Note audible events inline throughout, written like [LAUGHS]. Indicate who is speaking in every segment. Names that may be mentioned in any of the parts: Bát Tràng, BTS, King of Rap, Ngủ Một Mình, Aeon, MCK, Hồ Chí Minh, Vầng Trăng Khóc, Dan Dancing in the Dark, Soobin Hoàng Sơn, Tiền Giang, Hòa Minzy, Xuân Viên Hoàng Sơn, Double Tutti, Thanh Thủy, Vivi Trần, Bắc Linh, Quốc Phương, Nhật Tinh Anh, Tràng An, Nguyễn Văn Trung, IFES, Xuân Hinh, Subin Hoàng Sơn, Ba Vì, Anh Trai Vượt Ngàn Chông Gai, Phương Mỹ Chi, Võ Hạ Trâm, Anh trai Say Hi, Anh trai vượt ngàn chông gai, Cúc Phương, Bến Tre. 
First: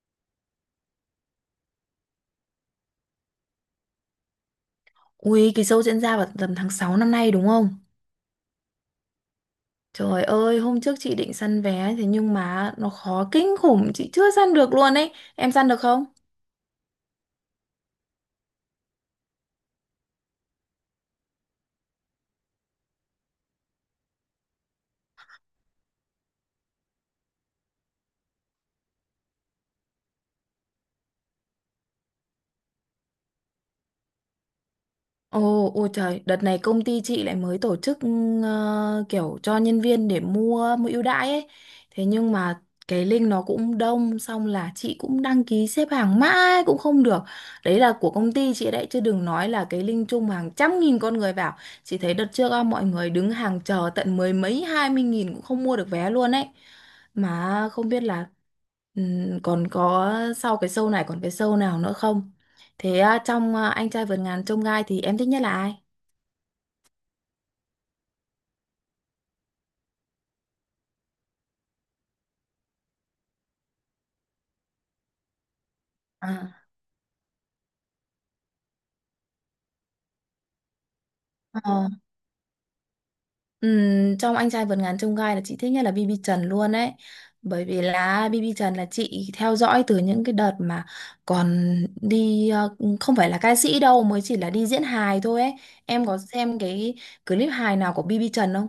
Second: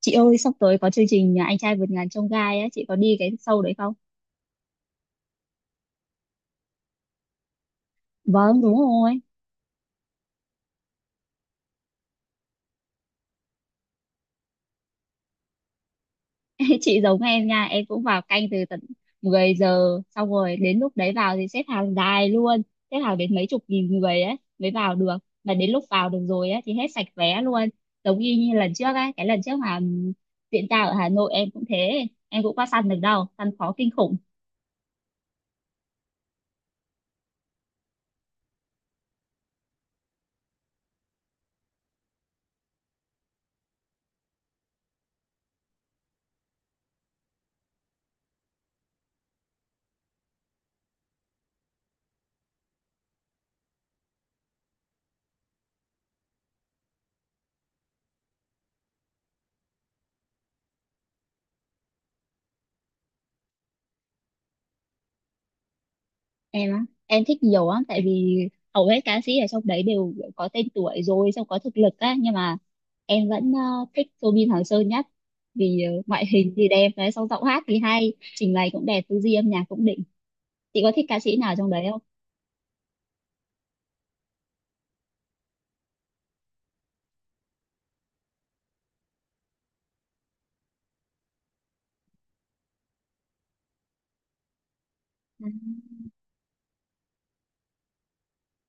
Speaker 1: Chị ơi, sắp tới có chương trình Anh trai vượt ngàn chông gai á, chị có đi cái show đấy không?
Speaker 2: Ui, cái show diễn ra vào tầm tháng 6 năm nay đúng không?
Speaker 1: Vâng, đúng rồi.
Speaker 2: Trời ơi, hôm trước chị định săn vé thế nhưng mà nó khó kinh khủng, chị chưa săn được luôn ấy. Em săn được không?
Speaker 1: [LAUGHS] Chị giống em nha, em cũng vào canh từ tận 10 giờ, xong rồi đến lúc đấy vào thì xếp hàng dài luôn, xếp hàng đến mấy chục nghìn người ấy mới vào được. Mà đến lúc vào được rồi á thì hết sạch vé luôn. Giống y như lần trước ấy, cái lần trước mà diễn ra ở Hà Nội em cũng thế, em cũng qua săn được đâu, săn khó kinh khủng.
Speaker 2: Ồ, ôi trời, đợt này công ty chị lại mới tổ chức kiểu cho nhân viên để mua mua ưu đãi ấy. Thế nhưng mà cái link nó cũng đông, xong là chị cũng đăng ký xếp hàng mãi cũng không được. Đấy là của công ty chị đấy, chứ đừng nói là cái link chung hàng trăm nghìn con người vào. Chị thấy đợt trước á, mọi người đứng hàng chờ tận mười mấy hai mươi nghìn cũng không mua được vé luôn ấy. Mà không biết là còn có sau cái show này còn cái show nào nữa không? Thế à, trong à, anh trai vượt ngàn chông gai thì em thích nhất là ai?
Speaker 1: Em á em thích nhiều á tại vì hầu hết ca sĩ ở trong đấy đều có tên tuổi rồi xong có thực lực á, nhưng mà em vẫn thích Soobin Hoàng Sơn nhất, vì ngoại
Speaker 2: À.
Speaker 1: hình thì đẹp đấy, xong giọng hát thì hay, trình bày cũng đẹp, tư duy âm nhạc cũng đỉnh. Chị có thích ca sĩ nào trong đấy
Speaker 2: Ờ.
Speaker 1: không?
Speaker 2: Trong anh trai vượt ngàn chông gai là chị thích nhất là BB Trần luôn ấy. Bởi vì là BB Trần là chị theo dõi từ những cái đợt mà còn đi, không phải là ca sĩ đâu, mới chỉ là đi diễn hài thôi ấy. Em có xem cái clip hài nào của BB Trần không?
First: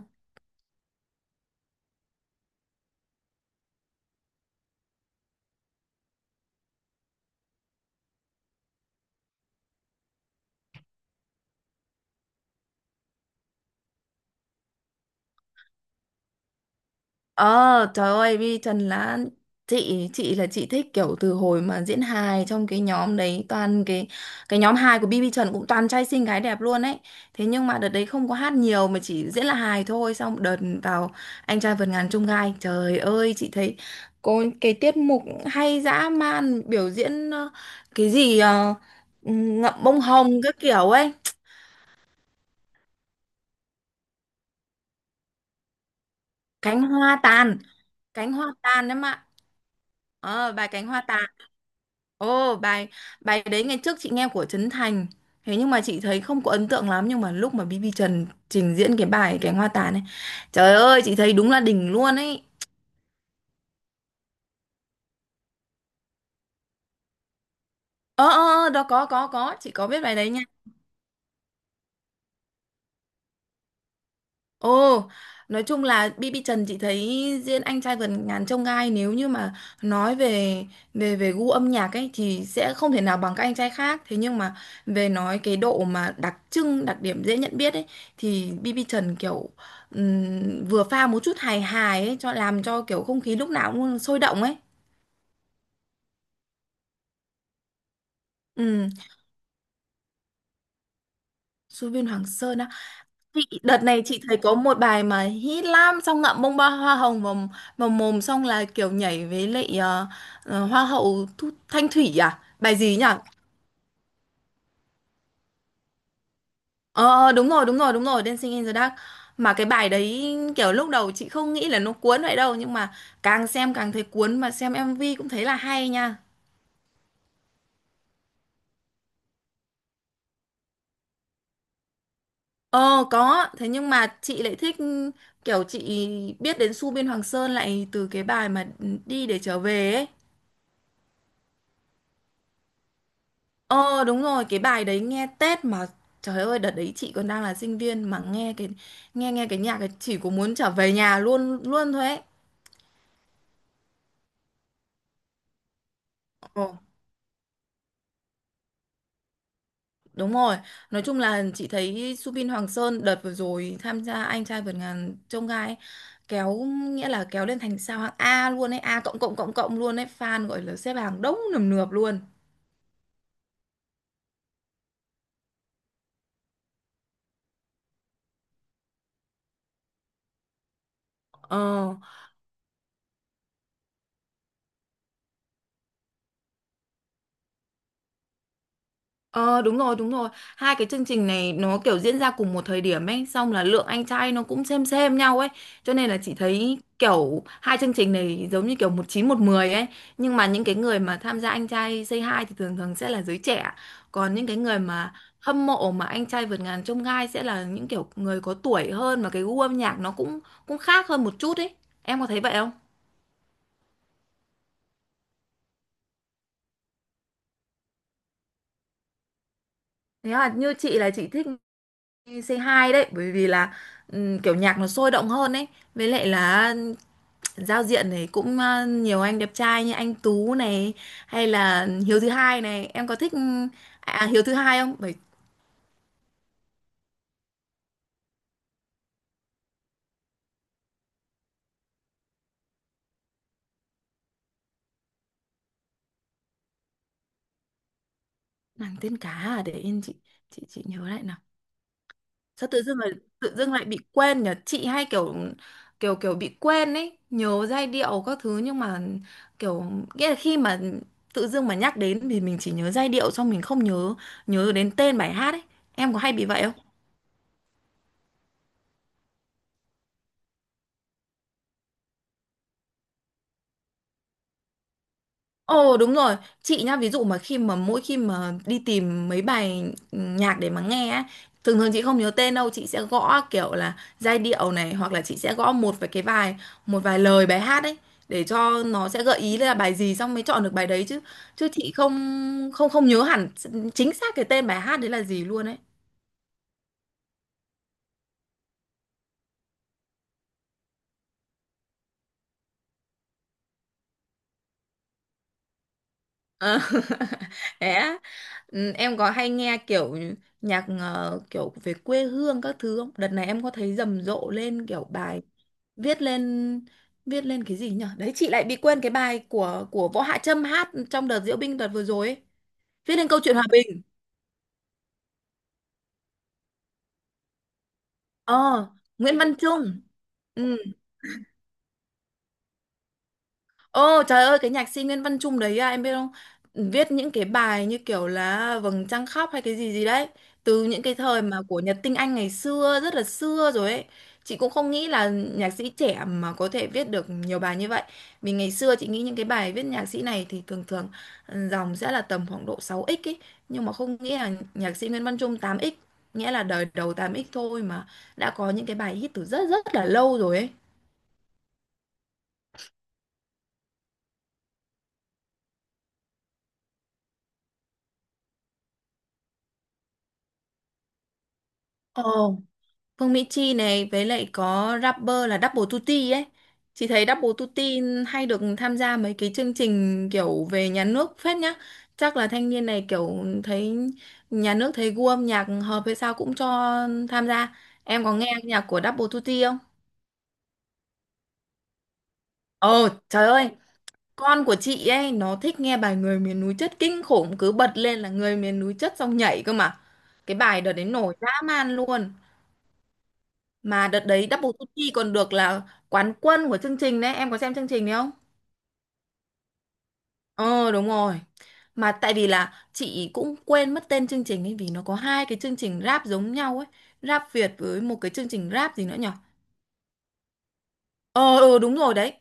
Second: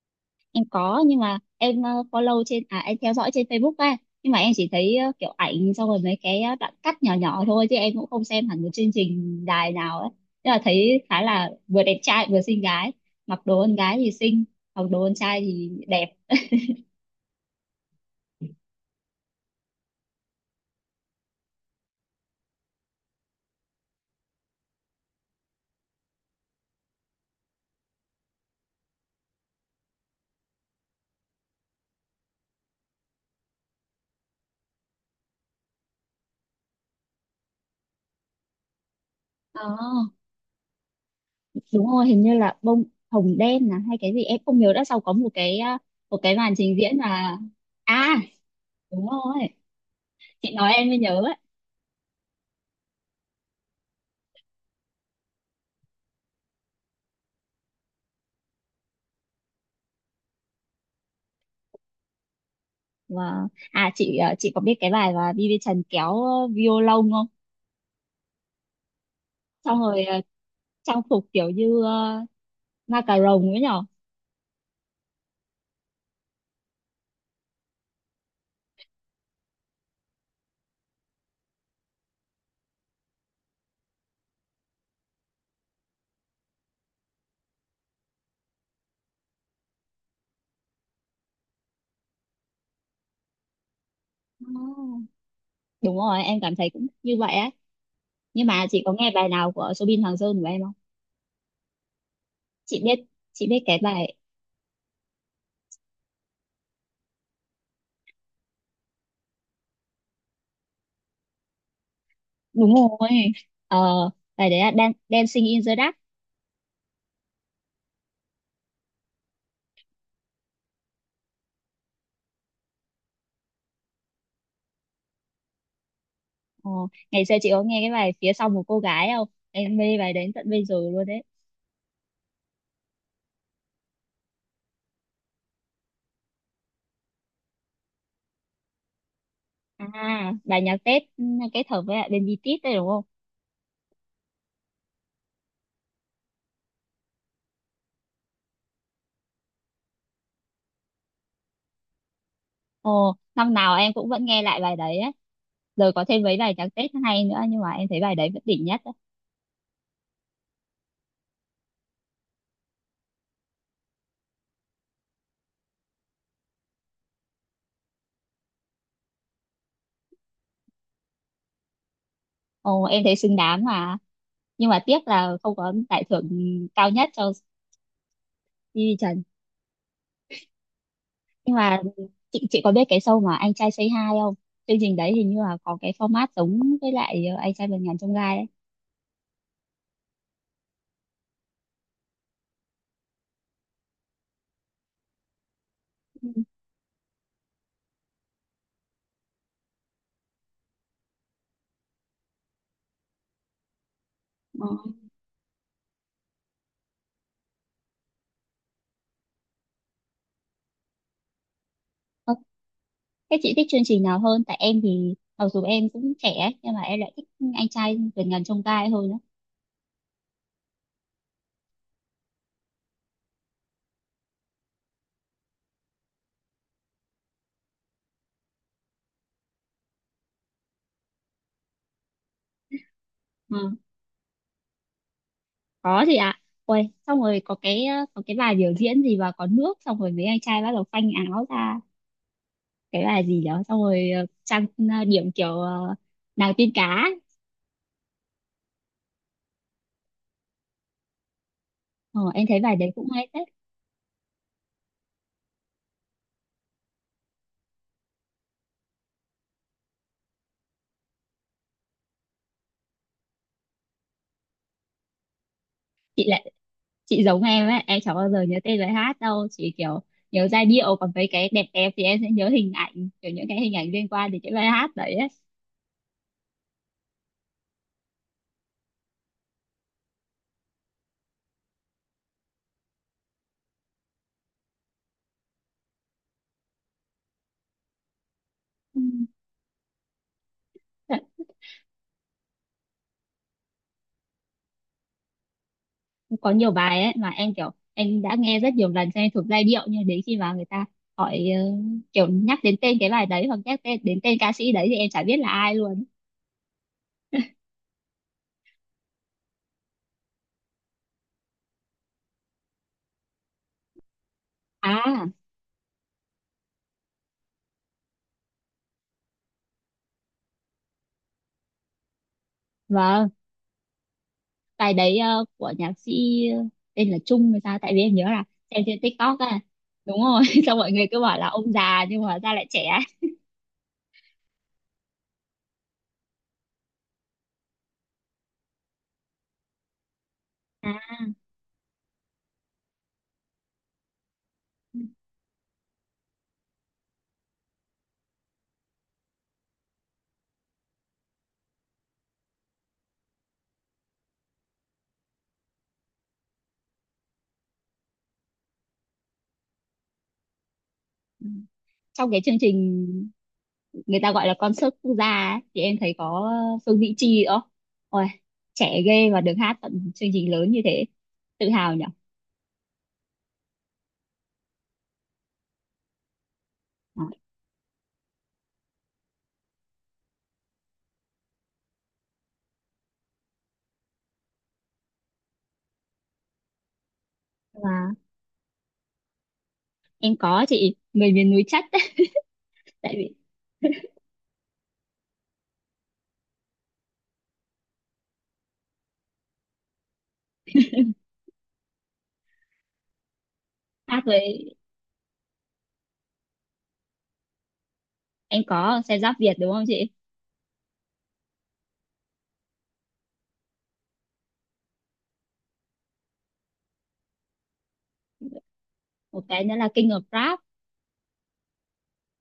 Speaker 1: Em có, nhưng mà em follow trên à em theo dõi trên Facebook ấy, nhưng mà em chỉ thấy kiểu ảnh, xong rồi mấy cái đoạn cắt nhỏ nhỏ thôi, chứ em cũng không xem hẳn một chương trình đài nào ấy, nhưng mà thấy khá là vừa đẹp trai vừa xinh gái, mặc đồ con gái thì xinh, mặc đồ con trai thì đẹp.
Speaker 2: Ờ, trời ơi, Vi Trần là chị thích kiểu từ hồi mà diễn hài trong cái nhóm đấy, toàn cái nhóm hài của BB Trần cũng toàn trai xinh gái đẹp luôn ấy. Thế nhưng mà đợt đấy không có hát nhiều mà chỉ diễn là hài thôi, xong đợt vào anh trai vượt ngàn chông gai. Trời ơi, chị thấy có cái tiết mục hay dã man, biểu diễn cái gì
Speaker 1: Ờ,
Speaker 2: ngậm bông hồng các kiểu ấy,
Speaker 1: đúng rồi, hình như là bông hồng đen là hay cái gì em không nhớ, đã sau có một cái màn trình
Speaker 2: cánh
Speaker 1: diễn
Speaker 2: hoa
Speaker 1: là
Speaker 2: tàn,
Speaker 1: à
Speaker 2: cánh hoa tàn. Đấy
Speaker 1: đúng
Speaker 2: mà.
Speaker 1: rồi,
Speaker 2: Ờ,
Speaker 1: chị
Speaker 2: bài
Speaker 1: nói
Speaker 2: cánh
Speaker 1: em mới
Speaker 2: hoa
Speaker 1: nhớ
Speaker 2: tàn.
Speaker 1: ấy.
Speaker 2: Ồ, bài bài đấy ngày trước chị nghe của Trấn Thành. Thế nhưng mà chị thấy không có ấn tượng lắm, nhưng mà lúc mà BB Trần trình diễn cái bài cánh hoa tàn này, trời ơi, chị thấy đúng là đỉnh luôn ấy.
Speaker 1: Và à, chị có biết cái bài mà Vivi Trần kéo violon không?
Speaker 2: Ờ ờ ờ, đó có, chị
Speaker 1: Xong
Speaker 2: có biết
Speaker 1: rồi
Speaker 2: bài đấy nha.
Speaker 1: trang phục kiểu như ma cà rồng ấy nhở.
Speaker 2: Ồ, nói chung là BB Trần chị thấy diễn anh trai vượt ngàn chông gai, nếu như mà nói về về về gu âm nhạc ấy thì sẽ không thể nào bằng các anh trai khác. Thế nhưng mà về nói cái độ mà đặc trưng, đặc điểm dễ nhận biết ấy thì BB Trần kiểu vừa pha một chút hài hài ấy, cho làm cho kiểu không khí lúc nào cũng sôi động ấy.
Speaker 1: Ồ, đúng rồi em cảm thấy cũng như vậy á, nhưng mà chị
Speaker 2: Ừ,
Speaker 1: có nghe bài nào của Soobin Hoàng Sơn của em không?
Speaker 2: Xuân Viên Hoàng Sơn á.
Speaker 1: chị biết chị
Speaker 2: Chị,
Speaker 1: biết cái
Speaker 2: đợt này
Speaker 1: bài
Speaker 2: chị thấy có một bài mà hit lắm, xong ngậm bông ba hoa hồng vào, vào mồm, xong là kiểu nhảy với lại hoa hậu Thu, Thanh Thủy, à
Speaker 1: đúng
Speaker 2: bài gì nhỉ.
Speaker 1: rồi ờ bài đấy là Dancing in the Dark.
Speaker 2: Ờ, Đúng rồi, đúng rồi, đúng rồi, Dancing in the Dark. Mà cái bài đấy kiểu lúc đầu chị không nghĩ là nó cuốn vậy đâu, nhưng mà càng xem càng thấy cuốn, mà xem MV cũng thấy là hay nha.
Speaker 1: ờ, Ngày xưa chị có nghe cái bài phía sau một cô gái không, em mê bài đến tận bây giờ luôn đấy.
Speaker 2: Ờ, có. Thế nhưng mà chị lại thích kiểu chị biết đến Su Biên Hoàng Sơn lại từ cái bài mà đi để trở về ấy.
Speaker 1: À bài nhạc Tết, kết hợp với lại bên BTS đấy đúng không?
Speaker 2: Ờ đúng rồi, cái bài đấy nghe Tết mà trời ơi, đợt đấy chị còn đang là sinh viên mà nghe cái nghe nghe cái nhạc ấy chỉ có muốn trở về nhà luôn luôn thôi ấy.
Speaker 1: Ồ năm nào em cũng vẫn nghe lại bài đấy á, rồi có thêm mấy bài nhạc
Speaker 2: Ờ,
Speaker 1: Tết hay nữa, nhưng mà em thấy bài đấy vẫn đỉnh nhất.
Speaker 2: đúng rồi. Nói chung là chị thấy Subin Hoàng Sơn đợt vừa rồi tham gia anh trai vượt ngàn chông gai ấy, kéo nghĩa là kéo lên thành sao hạng A luôn ấy, A cộng cộng cộng cộng luôn ấy, fan gọi là xếp hàng đông nườm nượp luôn.
Speaker 1: Ồ, em thấy xứng đáng mà. Nhưng mà tiếc là không có giải thưởng cao nhất cho Di Trần. Nhưng mà
Speaker 2: Ờ.
Speaker 1: chị có biết cái show mà Anh trai Say Hi không? Chương trình đấy hình như là có cái format giống với lại Anh trai vượt ngàn chông gai ấy.
Speaker 2: Ờ đúng rồi, đúng rồi. Hai cái chương trình này nó kiểu diễn ra cùng một thời điểm ấy. Xong là lượng anh trai nó cũng xem nhau ấy. Cho nên là
Speaker 1: Ừ.
Speaker 2: chị thấy kiểu hai chương trình này giống như kiểu một chín một mười ấy. Nhưng mà những cái người mà tham gia anh trai Say Hi thì thường thường sẽ là giới trẻ. Còn những cái người mà hâm mộ mà anh trai vượt ngàn chông gai sẽ là những kiểu người có tuổi hơn, mà cái gu âm nhạc nó cũng cũng khác hơn một chút ấy. Em có
Speaker 1: Ờ,
Speaker 2: thấy vậy không?
Speaker 1: thế chị thích chương trình nào hơn? Tại em thì mặc dù em cũng trẻ ấy, nhưng mà em lại thích Anh trai vượt ngàn chông gai hơn á.
Speaker 2: Thế là như chị là chị thích c hai đấy, bởi vì là kiểu nhạc nó sôi động hơn ấy, với lại là giao diện này cũng nhiều anh đẹp trai, như anh Tú này, hay là Hiếu thứ hai này. Em có thích
Speaker 1: Ừ.
Speaker 2: Hiếu thứ hai không? Bởi
Speaker 1: Có gì ạ? Ôi, xong rồi có có cái bài biểu diễn gì mà có nước, xong rồi mấy anh trai bắt đầu phanh áo ra, cái bài gì đó, xong rồi trang điểm kiểu nàng tiên cá ấy.
Speaker 2: nàng tiên cá à, để yên chị, chị nhớ lại nào.
Speaker 1: Ờ, em thấy
Speaker 2: Sao
Speaker 1: bài
Speaker 2: tự
Speaker 1: đấy
Speaker 2: dưng
Speaker 1: cũng
Speaker 2: lại
Speaker 1: hay phết.
Speaker 2: bị quên nhỉ? Chị hay kiểu kiểu kiểu bị quên ấy, nhớ giai điệu các thứ nhưng mà kiểu, nghĩa là khi mà tự dưng mà nhắc đến thì mình chỉ nhớ giai điệu xong mình không nhớ nhớ đến tên bài hát ấy. Em có
Speaker 1: chị
Speaker 2: hay bị
Speaker 1: lại
Speaker 2: vậy không?
Speaker 1: chị giống em ấy, em chẳng bao giờ nhớ tên bài hát đâu, chỉ kiểu nhớ giai điệu, còn mấy cái đẹp đẹp thì em sẽ nhớ hình ảnh, kiểu những cái hình ảnh liên quan đến cái bài hát đấy ấy.
Speaker 2: Ồ, đúng rồi, chị nhá, ví dụ mà khi mà mỗi khi mà đi tìm mấy bài nhạc để mà nghe á, thường thường chị không nhớ tên đâu, chị sẽ gõ kiểu là giai điệu này, hoặc là chị sẽ gõ một vài cái vài một vài lời bài hát ấy để cho
Speaker 1: Ừ.
Speaker 2: nó sẽ gợi ý là bài gì, xong mới chọn được bài đấy chứ.
Speaker 1: Thật,
Speaker 2: Chứ chị không không không nhớ hẳn chính xác cái tên bài hát đấy là gì luôn ấy.
Speaker 1: có nhiều bài ấy mà em kiểu em đã nghe rất nhiều lần cho em thuộc giai điệu, nhưng đến khi mà người ta hỏi kiểu nhắc đến tên cái bài đấy, hoặc nhắc tên đến tên ca sĩ đấy, thì em chả biết là ai luôn.
Speaker 2: Ờ, [LAUGHS] thế á. Ừ, em có hay nghe kiểu nhạc kiểu về quê hương các thứ không? Đợt này em có thấy rầm rộ lên kiểu
Speaker 1: À
Speaker 2: bài viết lên, viết lên cái gì nhỉ? Đấy, chị lại bị quên cái bài của Võ Hạ Trâm hát trong đợt diễu binh đợt vừa rồi ấy. Viết lên
Speaker 1: vâng,
Speaker 2: câu chuyện hòa bình.
Speaker 1: bài đấy của nhạc sĩ ờ, tên là Trung hay sao, tại vì em nhớ là xem
Speaker 2: Ờ,
Speaker 1: trên TikTok.
Speaker 2: Nguyễn Văn
Speaker 1: À
Speaker 2: Trung.
Speaker 1: đúng rồi [LAUGHS]
Speaker 2: Ừ.
Speaker 1: xong mọi người cứ bảo là ông già nhưng mà hóa ra lại trẻ.
Speaker 2: Ồ trời ơi, cái nhạc sĩ Nguyễn Văn Trung đấy à, em biết không, viết những cái bài như kiểu là Vầng Trăng Khóc hay cái gì gì đấy, từ những cái
Speaker 1: À
Speaker 2: thời mà của Nhật Tinh Anh ngày xưa, rất là xưa rồi ấy. Chị cũng không
Speaker 1: ừ,
Speaker 2: nghĩ là nhạc sĩ trẻ mà có thể viết được nhiều bài như vậy, vì ngày xưa chị nghĩ những cái bài viết nhạc sĩ này thì thường thường, ừ, dòng sẽ là tầm khoảng độ 6x ấy, nhưng mà không nghĩ là nhạc sĩ Nguyễn Văn Trung 8x, nghĩa là đời đầu 8x thôi mà đã có những cái bài hit từ rất rất là lâu rồi ấy.
Speaker 1: ừ. Trong cái chương trình người ta gọi là concert quốc gia ấy, thì em thấy có Phương Mỹ Chi đó, ôi trẻ ghê, và được hát tận chương trình lớn như thế, tự hào nhỉ.
Speaker 2: Ồ, Phương Mỹ Chi này với lại có rapper là Double Tutti ấy. Chị
Speaker 1: Đó.
Speaker 2: thấy Double Tutti hay được tham gia mấy cái chương trình kiểu về nhà nước phết nhá. Chắc là thanh niên này kiểu thấy nhà nước thấy gu âm nhạc hợp hay sao cũng cho tham gia.
Speaker 1: Và
Speaker 2: Em có nghe nhạc của Double Tutti không?
Speaker 1: em có, chị, người miền núi chắc. [LAUGHS]
Speaker 2: Ồ
Speaker 1: Tại vì
Speaker 2: trời ơi, con của chị ấy nó thích nghe bài Người miền núi chất kinh khủng, cứ bật lên là Người miền núi chất xong nhảy cơ mà. Cái bài đợt đấy nổi dã man luôn. Mà đợt
Speaker 1: hát
Speaker 2: đấy Double
Speaker 1: với
Speaker 2: Duty còn được là quán quân của chương trình đấy, em có xem chương trình đấy không?
Speaker 1: em có xe giáp Việt đúng không chị?
Speaker 2: Ờ đúng rồi. Mà tại vì là chị cũng quên mất tên chương trình ấy, vì nó có hai cái chương trình rap giống nhau ấy, rap Việt với một cái chương trình rap gì nữa nhở.
Speaker 1: Một cái nữa là King of Rap.
Speaker 2: Ờ ừ, đúng rồi đấy.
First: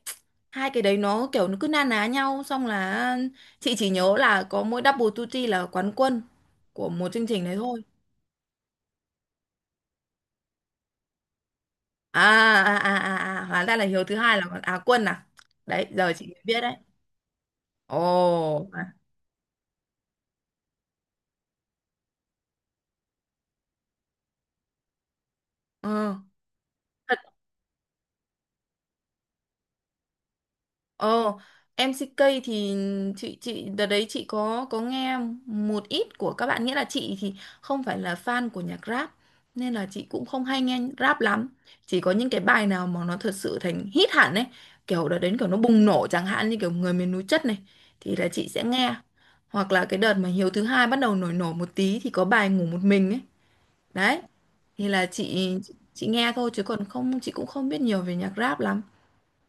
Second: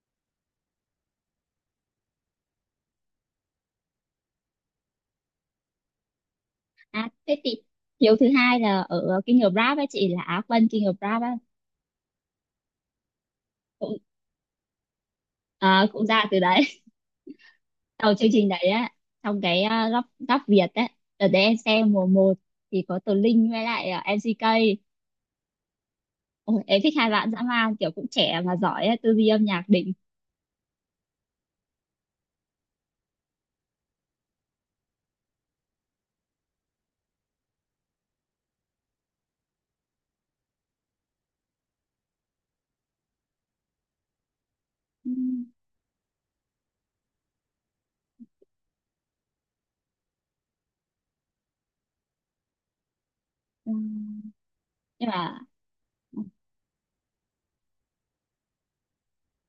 Speaker 2: Hai cái đấy nó kiểu nó cứ na ná nhau, xong là chị chỉ nhớ là có mỗi Double Duty là quán quân của
Speaker 1: À,
Speaker 2: một chương
Speaker 1: thế
Speaker 2: trình đấy
Speaker 1: thì
Speaker 2: thôi.
Speaker 1: hiếu thứ hai là ở King of Rap ấy chị, là Á quân King of Rap á,
Speaker 2: À à, hóa ra là
Speaker 1: cũng
Speaker 2: Hiếu thứ hai là Á quân à?
Speaker 1: à,
Speaker 2: Đấy,
Speaker 1: cũng
Speaker 2: giờ
Speaker 1: ra
Speaker 2: chị
Speaker 1: từ
Speaker 2: mới
Speaker 1: đấy.
Speaker 2: biết đấy.
Speaker 1: [LAUGHS] Đầu chương trình đấy
Speaker 2: Ồ.
Speaker 1: á,
Speaker 2: À.
Speaker 1: trong cái góc góc Việt á, ở đấy em xem mùa một thì có Tố Linh với lại MCK. Ôi, em thích hai
Speaker 2: Ừ.
Speaker 1: bạn dã man, kiểu cũng trẻ mà giỏi á, tư duy âm nhạc đỉnh.
Speaker 2: Ờ, MCK thì chị đợt đấy chị có nghe một ít của các bạn, nghĩa là chị thì không phải là fan của nhạc rap nên là chị cũng không hay nghe rap lắm. Chỉ có những cái bài nào mà nó thật sự thành hit hẳn ấy, kiểu đợt đến
Speaker 1: Ừm,
Speaker 2: kiểu nó bùng nổ, chẳng hạn như kiểu người miền núi chất này, thì là chị sẽ nghe. Hoặc là cái đợt mà Hiếu thứ hai bắt đầu nổi nổi một tí thì có bài ngủ một mình ấy. Đấy.
Speaker 1: ừm.
Speaker 2: Thì là
Speaker 1: Nhưng mà
Speaker 2: chị nghe thôi chứ còn không chị cũng không biết nhiều về nhạc rap lắm.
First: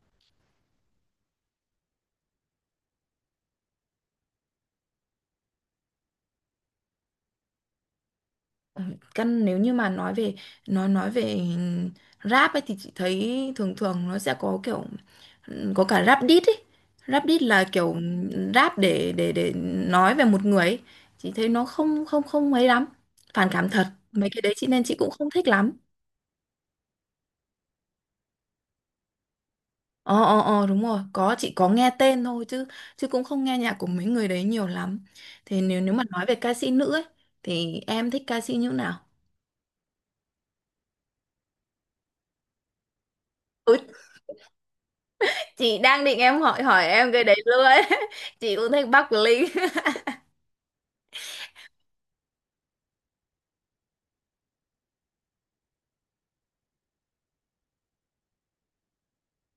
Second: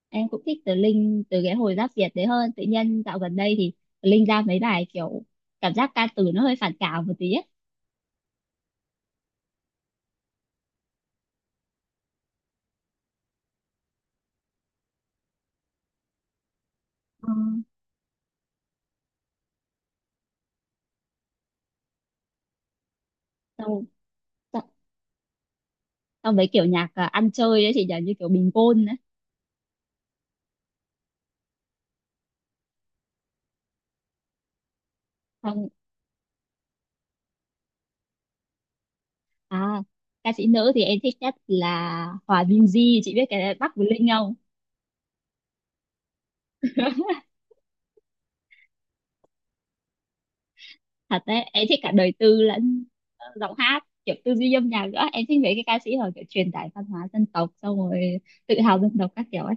Speaker 1: em cũng thích Tố Linh từ cái hồi giáp Việt đấy, hơn tự nhiên dạo gần đây thì Tố Linh ra mấy bài kiểu cảm giác ca từ nó hơi phản cảm một tí á.
Speaker 2: Căn nếu như mà nói về nói về rap ấy thì chị thấy thường thường nó sẽ có kiểu, có cả rap diss ấy. Rap
Speaker 1: Ừ.
Speaker 2: diss là kiểu rap để để nói về một người ấy. Chị thấy nó không không không mấy lắm, phản cảm thật,
Speaker 1: Xong-
Speaker 2: mấy cái đấy chị, nên chị cũng không thích lắm.
Speaker 1: xong mấy kiểu nhạc ăn chơi ấy chị nhỉ, như kiểu bình gôn đấy.
Speaker 2: Ờ ờ ờ, đúng rồi, có, chị có nghe tên thôi chứ, chứ cũng không nghe nhạc của mấy người đấy nhiều lắm. Thì
Speaker 1: Xong
Speaker 2: nếu nếu mà nói về ca sĩ nữ ấy thì em thích ca sĩ như nào?
Speaker 1: à, ca sĩ nữ thì em thích nhất là Hòa Minzy, chị biết cái Bắc
Speaker 2: Ừ,
Speaker 1: với Linh không?
Speaker 2: chị đang định em hỏi hỏi em cái đấy luôn ấy. [LAUGHS] Chị cũng thích Bắc Linh. [LAUGHS]
Speaker 1: Thật đấy, em thích cả đời tư lẫn giọng hát, kiểu tư duy âm nhạc nữa, em thích mấy cái ca sĩ họ kiểu truyền tải văn hóa dân tộc, xong rồi tự hào dân tộc các kiểu ấy.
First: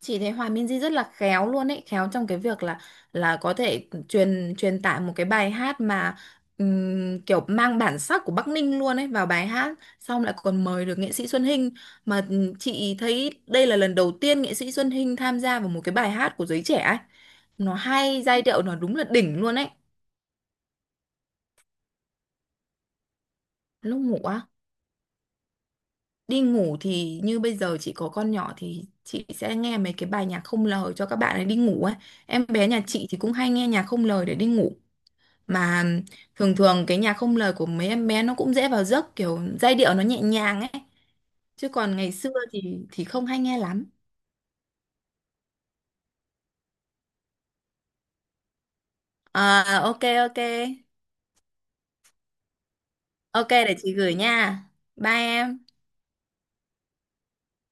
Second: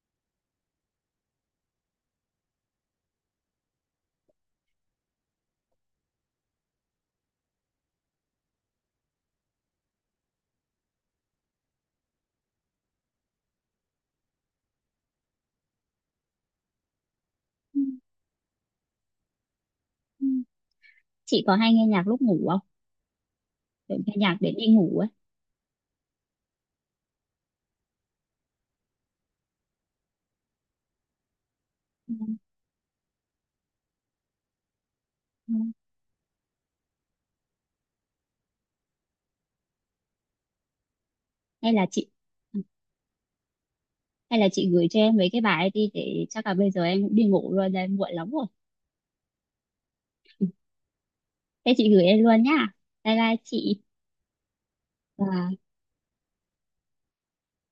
Speaker 2: Chị thấy Hòa Minzy rất là khéo luôn ấy, khéo trong cái việc là có thể truyền truyền tải một cái bài hát mà kiểu mang bản sắc của Bắc Ninh luôn ấy vào bài hát, xong lại còn mời được nghệ sĩ Xuân Hinh, mà chị thấy đây là lần đầu tiên nghệ sĩ Xuân Hinh tham gia vào một cái bài hát của giới trẻ ấy, nó
Speaker 1: Ừ,
Speaker 2: hay, giai điệu nó đúng là đỉnh luôn ấy.
Speaker 1: ừ. Chị có hay nghe nhạc lúc ngủ không, kiểu
Speaker 2: Lúc
Speaker 1: nghe
Speaker 2: ngủ
Speaker 1: nhạc
Speaker 2: á?
Speaker 1: để đi ngủ ấy?
Speaker 2: Đi ngủ thì như bây giờ chị có con nhỏ thì chị sẽ nghe mấy cái bài nhạc không lời cho các bạn ấy đi ngủ ấy.
Speaker 1: Ừ,
Speaker 2: Em bé nhà chị thì cũng hay nghe nhạc không lời để đi ngủ.
Speaker 1: ừ.
Speaker 2: Mà thường thường cái nhạc không lời của mấy em bé nó cũng dễ vào giấc, kiểu giai điệu nó nhẹ nhàng ấy. Chứ
Speaker 1: hay là
Speaker 2: còn
Speaker 1: chị
Speaker 2: ngày xưa thì không hay nghe lắm.
Speaker 1: hay là chị gửi cho em mấy cái bài ấy đi, để chắc là bây giờ em cũng đi ngủ rồi đây, muộn lắm rồi.
Speaker 2: À, ok, ok.
Speaker 1: Thế chị gửi em luôn nhá. Bye bye
Speaker 2: Ok, để
Speaker 1: chị.
Speaker 2: chị gửi nha. Bye em.
Speaker 1: Và